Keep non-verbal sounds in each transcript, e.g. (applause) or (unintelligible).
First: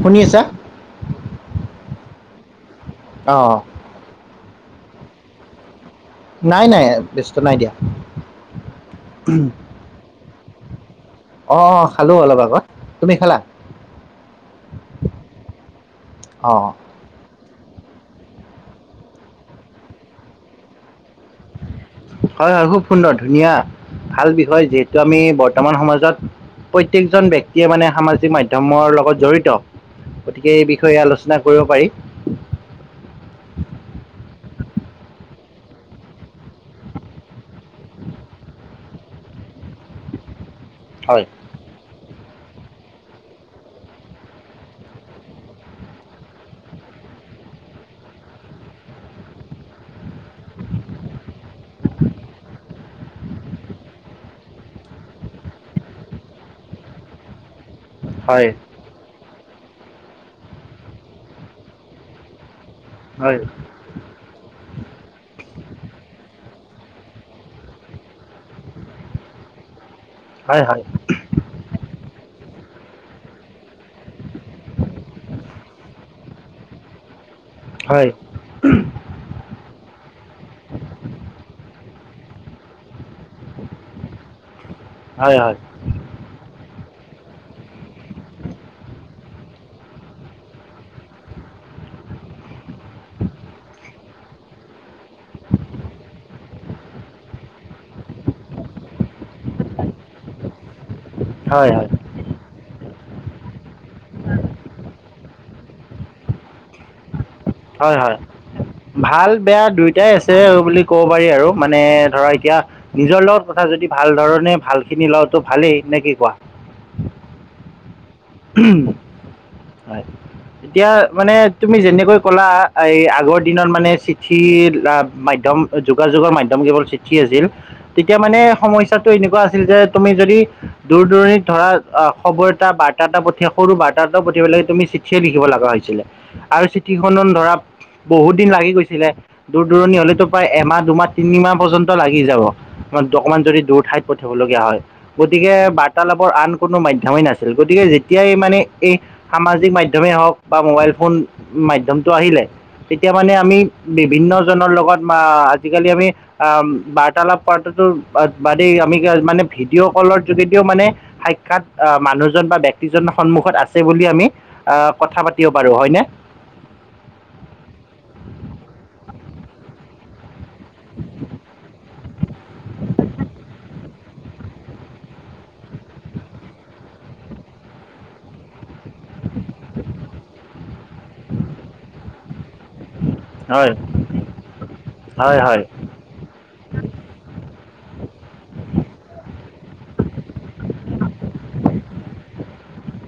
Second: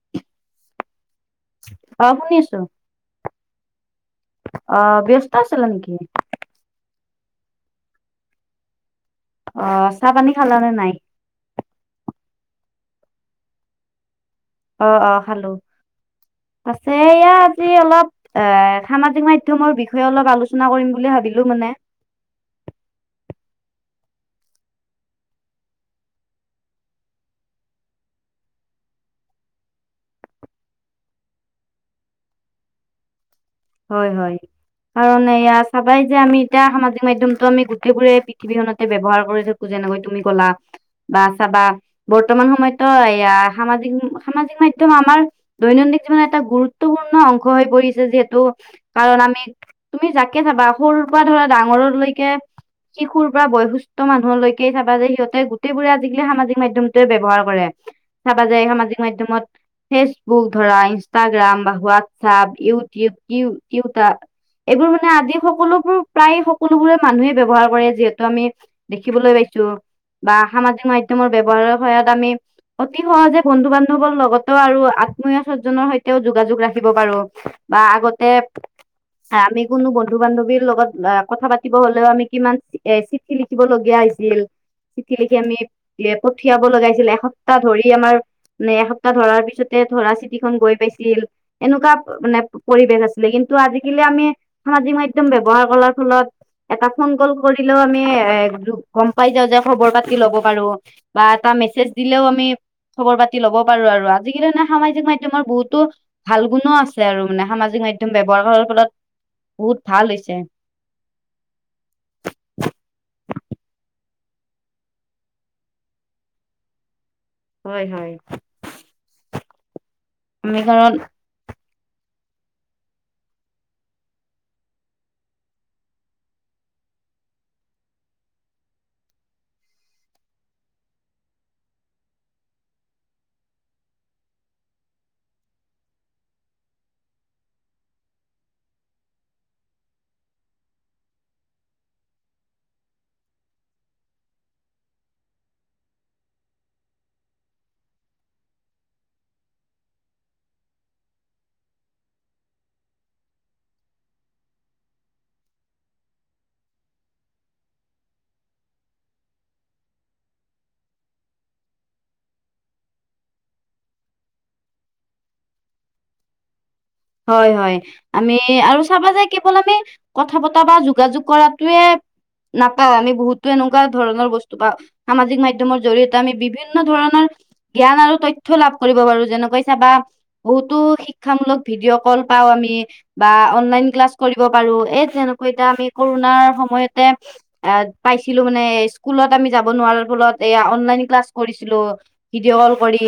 শুনি আছা- অ শুনি আছো- অ অ ব্যস্ত আছিলা নেকি? নাই নাই ব্যস্ত নাই দিয়া। অ চাহ পানী খালানে নাই। আহ খালো অলপ আগত তুমি খালা অ অ খালো অঁ পিছে ইয়াত- অলপ এ সামাজিক মাধ্যমৰ বিষয়ে অলপ আলোচনা কৰিম বুলি ভাবিলো মানে হয় হয় খুব সুন্দৰ ধুনীয়া ভাল বিষয় যিহেতু আমি বৰ্তমান সমাজত- প্ৰত্যেকজন ব্যক্তিয়ে মানে সামাজিক মাধ্যমৰ লগত জড়িত- গতিকে এই বিষয়ে আলোচনা কৰিব পাৰি। হয় হয়। কাৰণ এয়া চবেই যে আমি এতিয়া সামাজিক মাধ্যমতটো আমি গোটেইবোৰে পৃথিৱীখনতে ব্যৱহাৰ কৰি থাকো যে যেনেকৈ তুমি কলা বা হয় চাবা বৰ্তমান সময়ততো এয়া সামাজিক সামাজিক মাধ্যম আমাৰ দৈনন্দিন জীৱনত এটা গুৰুত্বপূৰ্ণ অংশ হৈ পৰিছে যিহেতু। কাৰণ আমি, তুমি যাকে ভাবা সৰুৰ পৰা ধৰা ডাঙৰলৈকে শিশুৰ পৰা বয়সস্থ মানুহলৈকে চাবা যে সিহঁতে গোটেই বোৰে আজিকালি সামাজিক মাধ্যমতোৱে ব্যয়ৱহাৰ কৰে চাবা হয় যে সামাজিক মাধ্যমত ফেচবুক ধৰা ইনষ্টাগ্ৰাম বা হোৱাটছআপ ইউটিউব হয় কিউ কিউতা এইবোৰ মানে আদি সকলোবোৰ প্ৰায় সকলোবোৰ মানুহে ব্যৱহাৰ কৰে যিহেতু আমি দেখিবলৈ পাইছো বা হয় হয় সামাজিক মাধ্যমৰ ব্যৱহাৰৰ সহায়ত আমি অতি সহজে বন্ধু বান্ধৱৰ লগতো আৰু আত্মীয় চজজনৰ সৈতেও যোগাযোগ ৰাখিব পাৰো বা হয় আগতে আমি কোনো বন্ধু বান্ধৱীৰ লগত কথা পাতিব হলেও আমি কিমান এ চিপ চিঠি লিখিব লগীয়া হৈছিল চিঠি লিখি হয় হয় আমি এ পঠিয়াব লগা হৈছিল লে এসপ্তাহ ধৰি আমাৰ নে এসপ্তাহ ধৰাৰ পিছতে ধৰা চিঠিখন গৈ পাইছিল এনেকুৱা মানে পৰিবেশ আছিল ছিল কিন্তু আজিকালি আমি সামাজিক মাধ্যম ব্যৱহাৰ কৰাৰ ফলত এটা ফোন কল কৰিলেও আমি এ গম পাই যাও যে খবৰ পাতি লব পাৰো বা এটা হয় হয় মেছেজ দিলেও আমি খবৰ পাতি লব পাৰো আৰু আজিকালি সামাজিক মাধ্যম বহুতো ভাল গুণো আছে আৰু মানে সামাজিক হয় মাধ্যম হয় ব্যৱহাৰ ফলত ভাল বেয়া বহুত ভাল দুইটাই হৈছে। আছে বুলি কব পাৰি আৰু মানে, ধৰা এতিয়া নিজৰ লগত কথা যদি ভা ভাল ধৰণে ভাল খিনি লোৱাটো ভালেই, নে কি কোৱা? হয়, হয়। হুম, হয় আমি এতিয়া কাৰণ মানে তুমি যেনেকৈ কলা এই আগৰ দিনত মানে চিঠি, মাধ্যম যোগাযোগৰ মাধ্যম। (unintelligible) চিঠঠি আছিল তেতিয়া মানে সমস্যাটো এনেকোৱা আছিল যে তুমি যদি দূৰ দূৰনিত থ (unintelligible) অ', খবৰ এটা বাৰ্তা এটা পঠিয়া সৰু বাৰ্তা এটা পঠি য়াই পেলাই তুমি চিঠিয়ে লিখিব লাগা হৈছিলে আৰু চিঠিখনত ধৰা বহুত দিন লাগি গৈছিলে দূৰ দূৰণি হলেতো প্ৰায় এমাহ, দুমাহ, তিনিমাহ পৰ্যন্ত লাগি যাব। অকমান যদি দূৰ ঠাইত পঠিয়াব লগিয়া হয়, গতিকে বাৰ্তালাপৰ আন কোনো মাধ্যমেই নাছিল গতিকে তেতিয়াই মানে এ সামাজিক মাধ্যমেই হওক বা মোবাইল ফোন মাধ্যমটো আহিলে, তেতিয়া মানে আমি বিভিন অন্যজনৰ লগত বা আজিকালি আমি আ বাৰ্তালাপ কৰাটোতো বাদেই আমি মানে ভিডিঅ' কলৰ যোগেদিও মানে, সাক্ষাৎ আ মানুহজন বা ব্যক্তিজনৰ সন্মুখত আছে বুলি (unintelligible) আমি আ কথা পাতিব পাৰো, হয়নে? হয়, হয় আমি আৰু চাবা যে কেৱল আমি কথা পতা বা যোগাযোগ কৰাটোৱে, নাপাওঁ আমি বহুতো এনেকুৱা ধৰণৰ বস্তু বা সামাজিক মাধ্যমৰ জৰিয়তে আমি বিভিন্ন ধৰণৰ, জ্ঞান আৰু তথ্য লাভ কৰি কৰিব পাৰো যেনেকৈ চাবা, বহুতো শিক্ষামুলক ভিডিঅ' কল পাও আমি। বা হয় অনলাইন ক্লাছ কৰিব পাৰো এ হয় তেনেকৈ হয় এতিয়া আমি কৰোণাৰ সম সময়তে, পাইছিলো মানে স্কুলত আমি যাব নোৱাৰাৰ ফলত এয়া অনলাইন ক্লাছ কৰিছিলো। তক ভিডিঅ কল কৰি,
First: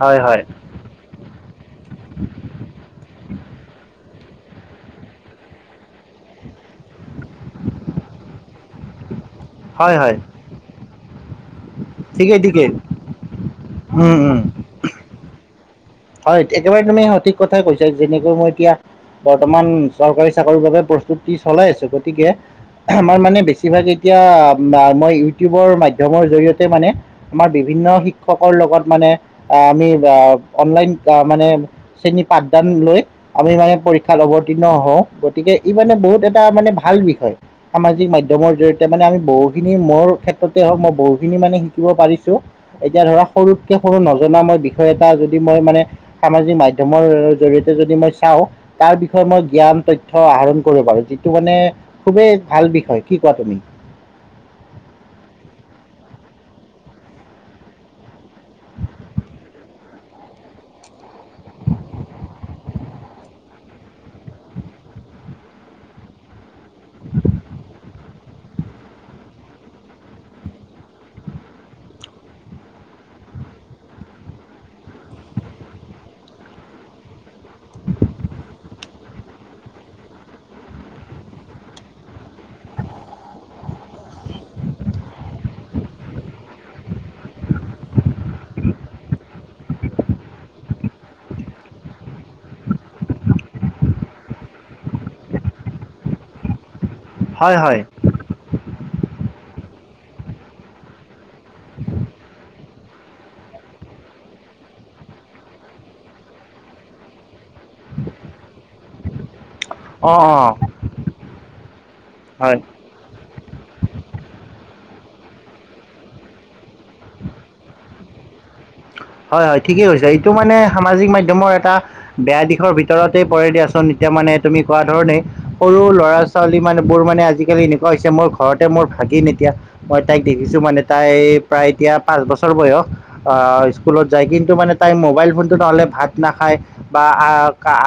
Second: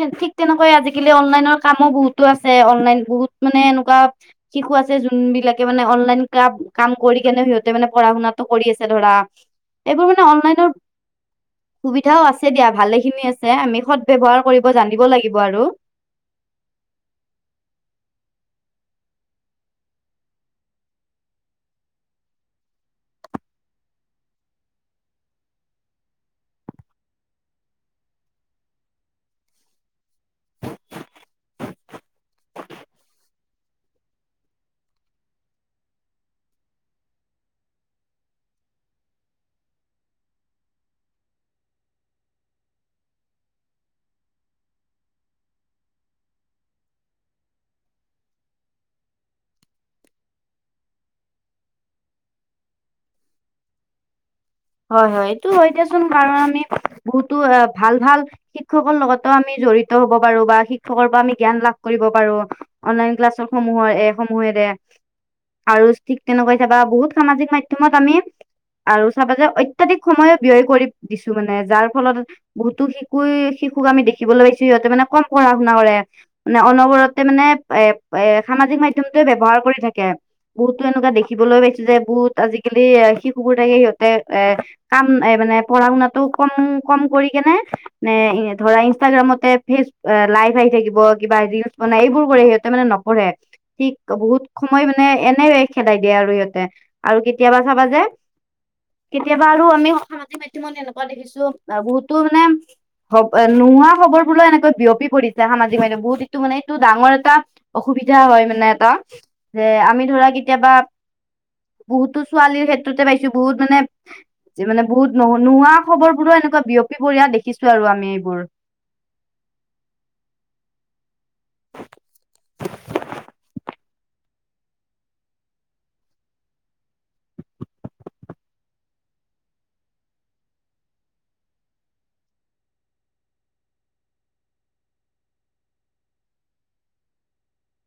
হয় ঠিক হয় তেনেকৈ আজি কালি অনলাইনৰ কামো বহুতো আছে। অনলাইন বহুত মানে এনেকুৱা শিশু আছে যোন বিলাকে মানে অনলাইন ক্লাব কাম কৰি কেনে সিহঁতে মানে পঢ়াশুনাটো কৰি আছে ধৰা, হয় এইবোৰ হয় মানে অনলাইনৰ সুবিধাও ঠিকেই আছে ঠিকেই দিয়া ভালে খিনি আছে আমি সদ উম, উম। ব্যৱহাৰ কৰিব জানিব লাগিব আৰু। হয় একেবাৰে তুমি সঠিক কথাই কৈছা যেনেকৈ মই এতিয়া বৰ্তমান চৰকাৰী চাকৰিৰ বাবে প্ৰস্তুতি চলাই আছো, গতিকে আমাৰ মানে বেছিভাগ এতিয়া মা মই ইউটিউবৰ মাধ্যমৰ জৰিয়তে মানে, আমাৰ বিভি ভিন্ন শিক্ষকৰ লগত মানে আ আমি আ অনলাইন বা মানে শ্ৰেণী পাঠদান লৈ আমি মানে পৰীক্ষাত অৱতীৰ্ণ হওঁ গতিকে ই মানে বহুত এটা মানে ভাল বিষয়, সামাজিক মাধ্যমৰ জৰিয়তে মানে আমি বহুখিনি মোৰ ক্ষেত্ৰত (unintelligible) বহুখিনি মানে শিকিব পাৰিছো, এতিয়া ধৰা সৰুতকে সৰু নজনা মই বিষয় এটা য যি মই মানে সামাজিক মাধ্যমৰ জৰিয়তে যদি মই চাওঁ তাৰ বিষয়ে মই জ্ঞান তথ্য আহৰণ কৰিব বাৰু যিটো মানে খুবেই ভাল বিষয় কি কোৱা তুমি? (unintelligible) হয় হয়, এইটো হয় দিয়াচোন কাৰণ আমি, বহুতো অ, ভাল ভাল শিক্ষকৰ লগতো আমি জড়িত হব পাৰো বা শিক্ষকৰ পা আমি জ্ঞান লাভ কৰিব পাৰো, অনলাইন ক্লাছ সমূহৰ এ সমূহেৰে তে, আৰু ঠিক তেনেকৈ চাবা বহুত সামাজিক মাধ্যমত আমি, আৰু চাবা যে অত্যাধিক। সময়ে ব্যয় কৰি দিছো মানে যাৰ ফলত বহুতো শিশুয়ে শিশুক আমি দেখিবলৈ (unintelligible) সিঁহতে মানে কম পঢ়াশুনা কৰে মানে অনবৰতে মানে এ এ সামাজিক মাধ্যমটোৱে ব্যৱহাৰ কৰি থাকে। বহুতো এনেকুৱা দেখিবলৈ পাইছো যে বহুত আজিকালি শিশুবোৰ থাকে সিহঁতে এ কাম এ মানে পঢ়াশুনাটো কম কম কৰি কেনে নে ধৰা ইনষ্টাগ্ৰাম মতে ফেচ লাইভ আহি থাকিব কিবা ৰিলচ বনাই এইবোৰ কৰে সিহঁতে মানে নপঢ়ে। ঠিক বহুত সময় মানে এনেই খেদাই দিয়ে আৰু সিহঁতে আৰু হয় কেতিয়াবা হয় চাবা যে কেতিয়াবা আৰু আমি সামাজিক মাধ্যমত এনেকুৱা দেখিছো বহুতো মানে (unintelligible) নোহোৱা খবৰ বোৰো এনেকৈ বিয়পি পৰিছে সামাজিক মাধ্যম বহুত এইটো মানে এইটো ডাঙৰ এটা অসুবিধা হয় মানে এটা, যে আমি অঁ ধৰা অঁ কেতিয়াবা বহুতো হয় ছোৱালীৰ ক্ষেত্ৰতে পাইছো বহুত মানে যে মানে বহুত নো -নোহোৱা খবৰ বোৰো এনেকুৱা বিয়পি পৰিয়া দেখিছো আৰু আমি এইবোৰ। হয় হয় ঠিকেই কৈছা। এইটো মানে সামাজিক মাধ্যমৰ এটা বেয়া দিশৰ ভিতৰতেই পৰে দিয়াচোন এতিয়া মান নে তুমি কোৱা ধৰণে, সৰু ল'ৰা- ছোৱালী মান বোৰ মানে আজিকালি এনেকুৱা হৈছে মোৰ ঘৰতে মোৰ ভাগিন নেতিয়া মই তাইক দেখিছো মানে তাই প্ৰায় এতিয়া পাঁচ বছৰ বয়স। অ স্কুলত যায়, কিন্তু মানে তাই মোবাইল ফোনটো নহ'লে ভাত নাখায় বা আ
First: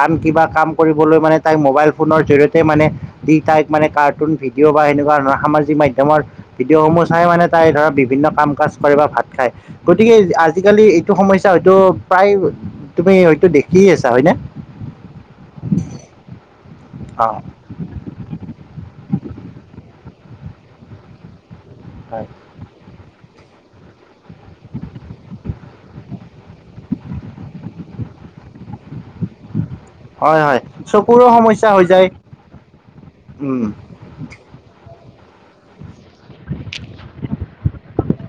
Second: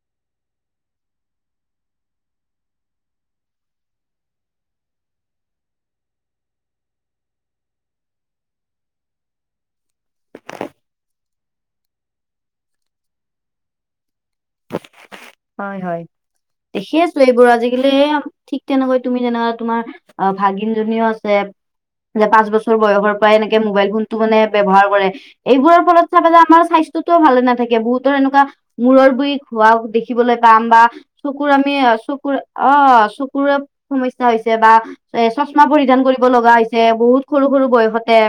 আন কিবা কাম কৰিবলৈ মানে তাইক মোবাইল ফোনৰ জৰিয়তে মানে দি তাইক মানে কাৰ্টুন ভিডিঅ' বা সেনেকুৱা ধ সামাজিক মাধ্যমৰ ভিডিঅ'সমূহ চাই মানে তাই ধৰক বিভিন্ন কাম কাজ কৰে বা ভাত খায়। গ তিকে, আজিকালি এইটো সমস্যা হয়তো প্ৰায় তুমি হয়তো দেখি আছ হয় হয়। দেখি আছো অ', এইবোৰ আজিকালি এইয়া ঠিক তেনেকৈ তুমি যেনেকা তোমাৰ আ ভাগিনজনীও আছে যে হয়, পাঁচ বছৰ বয়সৰ বা এনেকে মোবাইল ফোনতো মানে ব্যৱহাৰ কৰে, এইবোৰৰ ফলত চাবা যে আমাৰ স্বাস্থ্যটো ভালে নাথাকে বহুতৰে তেনুকা মূৰৰ বি খোৱাও দেখিবলৈ হয়, হয়, পাম বা চকুৰো চকুৰ সমস্যা আমি হৈ যায়। চকুৰ অ চকুৰে উম, সমস্যা হৈ ছে বা এ চচমা পৰিধান কৰিব লগা হৈছে বহুত সৰু সৰু বয়সতে।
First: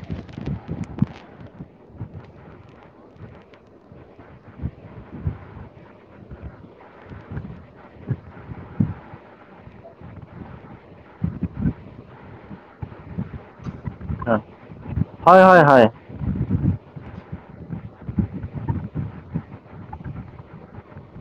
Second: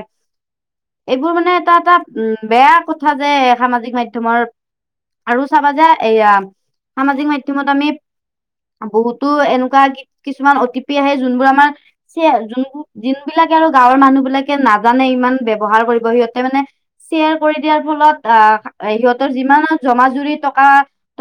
এইবোৰ মানে এটা এটা উম বেয়া কথা যে সামাজিক মাধ্যমৰ আৰু চাবা যে এয়া সামাজিক মাধ্যমত আমি বহুতো এনেকুৱা কিছুমান অটিপি আহে যোনবোৰ আমাৰ সেয়া যোনবো যোনবিলাকে আৰু গাঁৱৰ মানুহবিলাকে নাজানে ইমান হয়, হয়, হয়, ব্যৱহাৰ কৰিব সিহঁতে মানে শ্বেয়াৰ কৰি দিয়াৰ ফলত আ সিহঁতৰ যিমান জমা জুৰি টকা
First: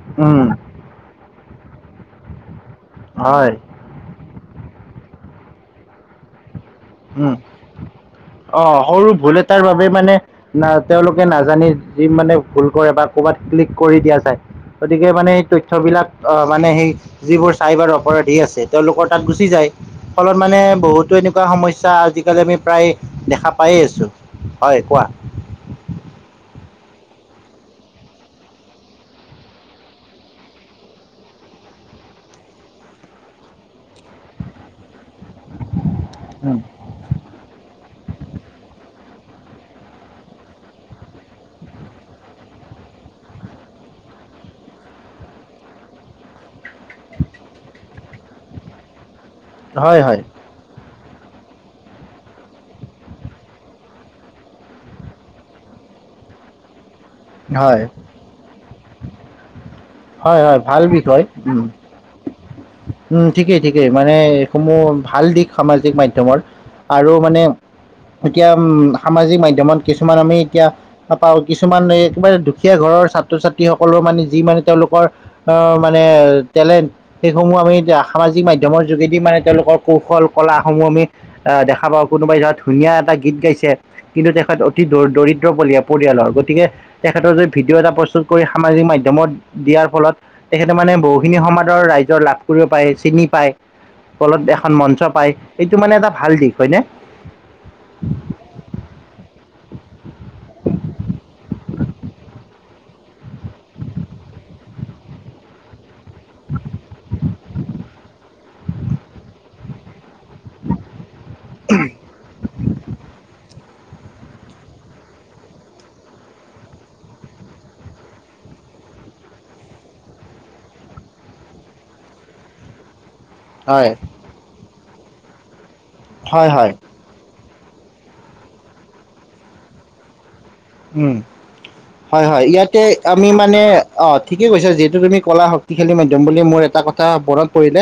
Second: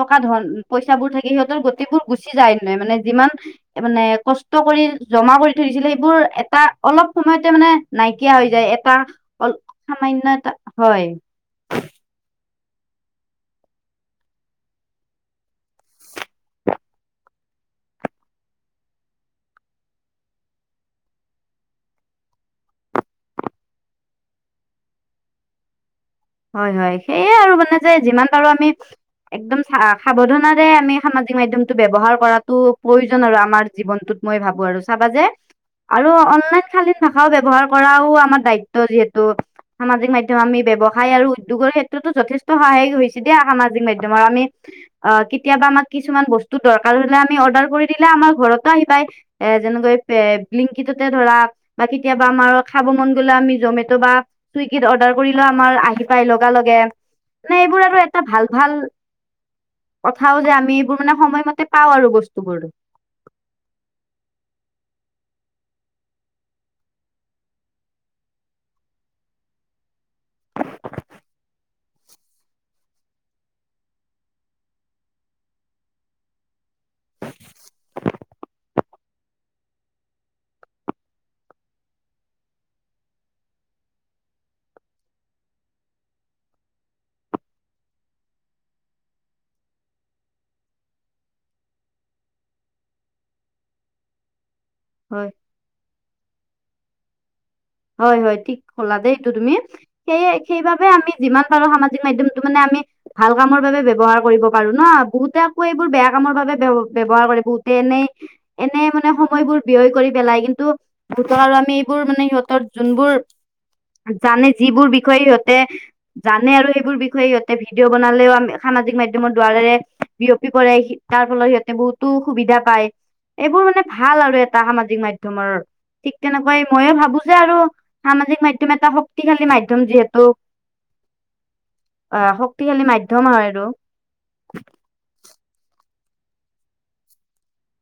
টকা ধন উম, পইচাবোৰ থাকে সিহঁতৰ গোটেইবোৰ গুচি যায়। মানে মানে যিমান হয়, মানে কষ্ট কৰি জমা কৰি থৈছিলে সেইবোৰ এটা অলপ উম, সময়তে মানে নাইকিয়া হৈ যায় অ', এটা সৰু ভুল অল এটাৰ বাবে মানে সামান্য এটা না হয়। তেওঁলোকে নাজানি যি মানে ভুল কৰে বা কৰবাত ক্লিক কৰি দিয়া যায়, গতিকে মানে এই তথ্যবিলাক অ মানে সেই যিবোৰ চাইবাৰ অপৰাধী আছে তেওঁলোকৰ তাত গুচি যায়। ফলত মানে বহুতো এনেকুৱা সমইচ ছা আজিকালি আমি প্ৰায় দেখা পায়েই আছোঁ, হয় কোৱা? হয় হয়। সেয়ে আৰু মানে যে যিমান পাৰো আমি একদম চা সা সাৱধানাৰে আমি সামাজিক মাধ্যমটো ব্যৱহাৰ কৰাতো প্ৰয়োজন আৰু আমাৰ জীৱনটোত। মই ভাবো আৰু চাবা যে আৰু অনলাইন শালীন ভাষাও ব্যৱহাৰ কৰাও আমাৰ দায়িত্ব যিহে ত' সামাজিক মাধ্যম আমি ব্যব সহায় আৰু উদ্যোগৰ ক্ষেত্ৰতো যথেষ্ট সহায় হৈছে দেই সামাজিক মাধ্যম আমি আ কেতিয়াবা আমাক কিছুমান বস্তু দৰকাৰ হলে আমি অৰ্ডাৰ কৰি দিলে আমাৰ ঘৰতো আহি পায় এ যেনেকে এই হয়, প হয়, লিংকিত যে ধৰা বা কেতিয়াবা আমাৰ খাব মন গলে আমি জমেট' বা চুইগীত অৰ্ডাৰ কৰিলে আমাৰ আহ ৰাপাই লগা লগে, মানে হয়, এইবোৰত এটা ভাল ভাল কথাও হয় যে হয় আমি ভাল এইবোৰ মানে বিষয়। উম সময়মতে পাওঁ আৰু বস্তুবোৰ উম ঠিকেই ঠিকেই মানে এইসমূহ ভাল দিশ সামাজিক মাধ্যমত আৰু মানে এতিয়া উম সামাজিক মাধ্যমত কিছুমান আমি এতিয়া পা কিছুমান একেবাৰে দুখীয়া ঘৰত ছাত্ৰ- ছাত্ৰীসকলৰ মানে যি মানে তেওঁলোক বৰ অ মানে টেলেণ্ট সেইসমূহ আমি এতিয়া সামাজিক মাধ্যমৰ যোগেদি মানে তেওঁলোক ক কৌশল কলাসমূহ আমি আ দেখা পাওঁ, কোনোবাই ধৰ ধুনীয়া এটা গীত গাইছে কিন্তু তেখেত অতি দ দৰিদ্ৰ পৰিয়ালৰ গতিকে তেখেতৰ যদি ভিডিঅ' এটা প্ৰস্তুত কৰি সামাজিক মাধ্যমত দিয়াৰ ফলত তেখেতে মানে বহুখিনি সমাজৰ ৰাইজৰ লাভ কৰিব পাৰে চিনি পায় বলত এখন মঞ্চ হয় পায়, সেইটো মানে এটা ভাল দিশ হয় নে? হয় হয় ঠিক হ'লা দেই এইটো তুমি, সেইয়ে সেইবাবে আমি যিমান পাৰো সামাজিক মাধ্যমটো মানে আমি ভাল কামৰ বাবে ব্যৱহাৰ কৰিব পাৰো ন। বহুতে আকৌ এইবোৰ বেয়া কামৰ বাবে বে ব্যৱহাৰ কৰিব বহুতে এনে এনে মানে সময়বোৰ ব্যয় কৰি পেলাই কিন্তু, ধৰ আৰু আমি এইবোৰ মানে সিহঁতৰ যোনবোৰ জানে যিবোৰ বিষয়ে সিহঁতে জানে আৰু সেইবোৰ বিষয়ে ইহঁতে ভিডিঅ' বনালেও আমি হা সামাজিক মাধ্যমৰ দ্বাৰৰে বিয়পি কৰে তাৰ ফলত সিহঁতে বহুতো সুবিধা পায় এইবোৰ মানে হয়, ভাল আৰু এটা সামাজিক মাধ্যমৰ ঠিক হয় তেনেকুৱা হয়। ময়ে ভাবো যে আৰু সামাজিক মাধ্যম এটা শক্তিশালী মাধ্যম যিহেতু উম হয় আহ হয় ইয়াতে শক্তিশালী মাধ্যম আমি হয় মানে আৰু অ ঠিকে কৈছো যিহেতু তুমি কলা শক্তি খেল মাধ্যম বুলি মোৰ এটা কথা মনত পৰিলে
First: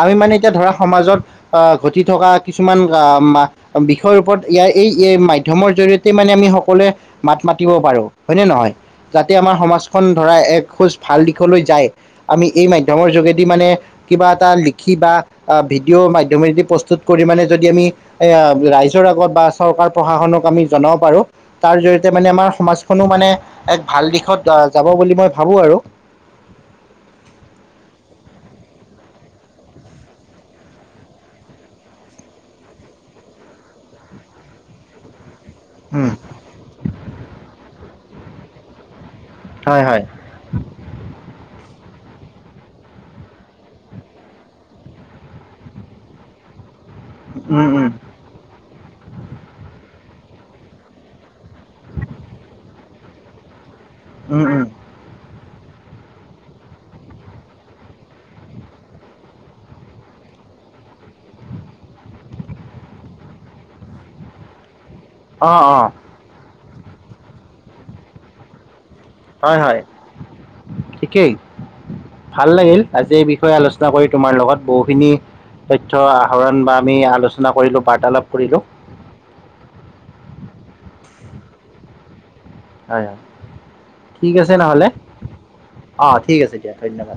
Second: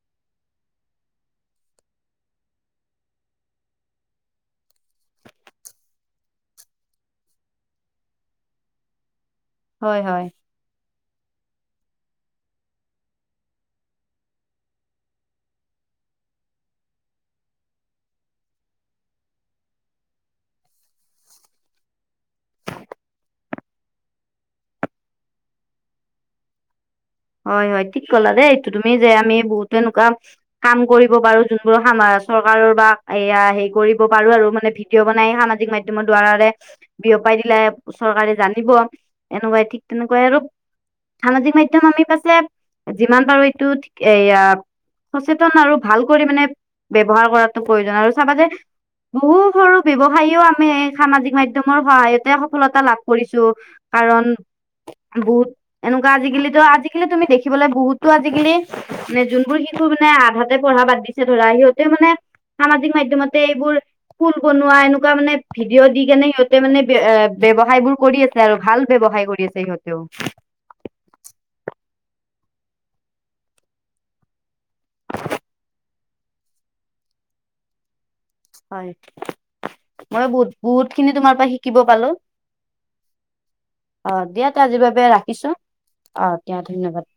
আমি মানে এতিয়া ধৰা সমাজত ঘটি থকা কিছুমান আহ বিষয়ৰ ওপৰত ইয়াৰ এই মাধ্যমৰ জৰিয়তে মানে আমি সকলোৱে মাত মাতিব পাৰো হয়নে নহয় যাতে আমাৰ হয় সমাজখন হয়। ধৰা এক সুস্থ ভাল দিশলৈ য আমি এই মাধ্যমৰ যোগেদি মানে কিবা এটা লিখি ভিডিঅ' মাধ্যমেদি প্ৰস্তুত কৰি আমি যদি এ ৰাইজৰ আগত বা চৰকাৰ প্ৰশাসনক আমি জনাব পাৰোঁ পাৰোঁ তাৰ জৰিয়তে মানে আমাৰ সমাজখনো মানে এক ভাল দিশত যাব বুলি মই ভাবো আৰু (inaudible) হয় হয় ঠিক কলা দেই এইটো তুমি যে আমি বহুতো এনেকুৱা কাম কৰিব পাৰো যোনবোৰ চৰকাৰৰ বা এয়া হেৰি কৰিব পাৰো আৰু মানে ভিডিঅ' বনাই খান মাধ্যমৰ উম, দ্বাৰাৰে বিয়পাই দিলে চৰকাৰে জানিব এনেকুৱাই ঠিক হয় হয়। তেনেকুৱাই আৰু সামাজিক মাধ্যম আমি ছে যিমান পাৰো এইটো এয়া সচেতন আৰু ভাল কৰি মানে ব্যৱহাৰ কৰাতো উম, উম, প্ৰয়োজন আৰু চাবা যে বহু সৰু ব্যৱসায়ীও আমি সামাজিক মাধ্যম মৰ সহায়তে সফলতা লাভ কৰিছো কাৰণ উম, উম, বহুত এনেকুৱা আজিকালিতো আজি তুমি দেখিবালাগ বহুতো আজিকালি মানে যোনবোৰ শিশু মানে আধাতে পঢ়া বাদ দিছে ধৰা সিহঁতেও মানে সামাজিক মাধ্যম এইবোৰ ফুল বনোৱা এনেকা তেনেকুৱা মানে অ', অ', ভিডিঅ' দি কেনে সিহঁতে মানে্ ব্যৱসায় বোৰ কৰি আছে আৰু ভাল ব্যৱসায় কৰি হয় আছে হয়, সিহঁতেও ঠিকেই। ভাল লাগিল আজি এই বিষয়ে আলোচনা কৰি তোমাৰ লগত বহুখিনি তথ্য আহৰণ বা আমি আলোচনা কৰিলো বাৰ্তালাপ কৰিলোঁ। হয় মই বহুত বহুত খিনি তোমাৰ পৰা শিকিব পালো হয় অ ঠিক দিয়া আছে তে আজিৰ নহ'লে, বাবে ৰাখিছো অ দিয়া ধন্যবাদ। (inaudible)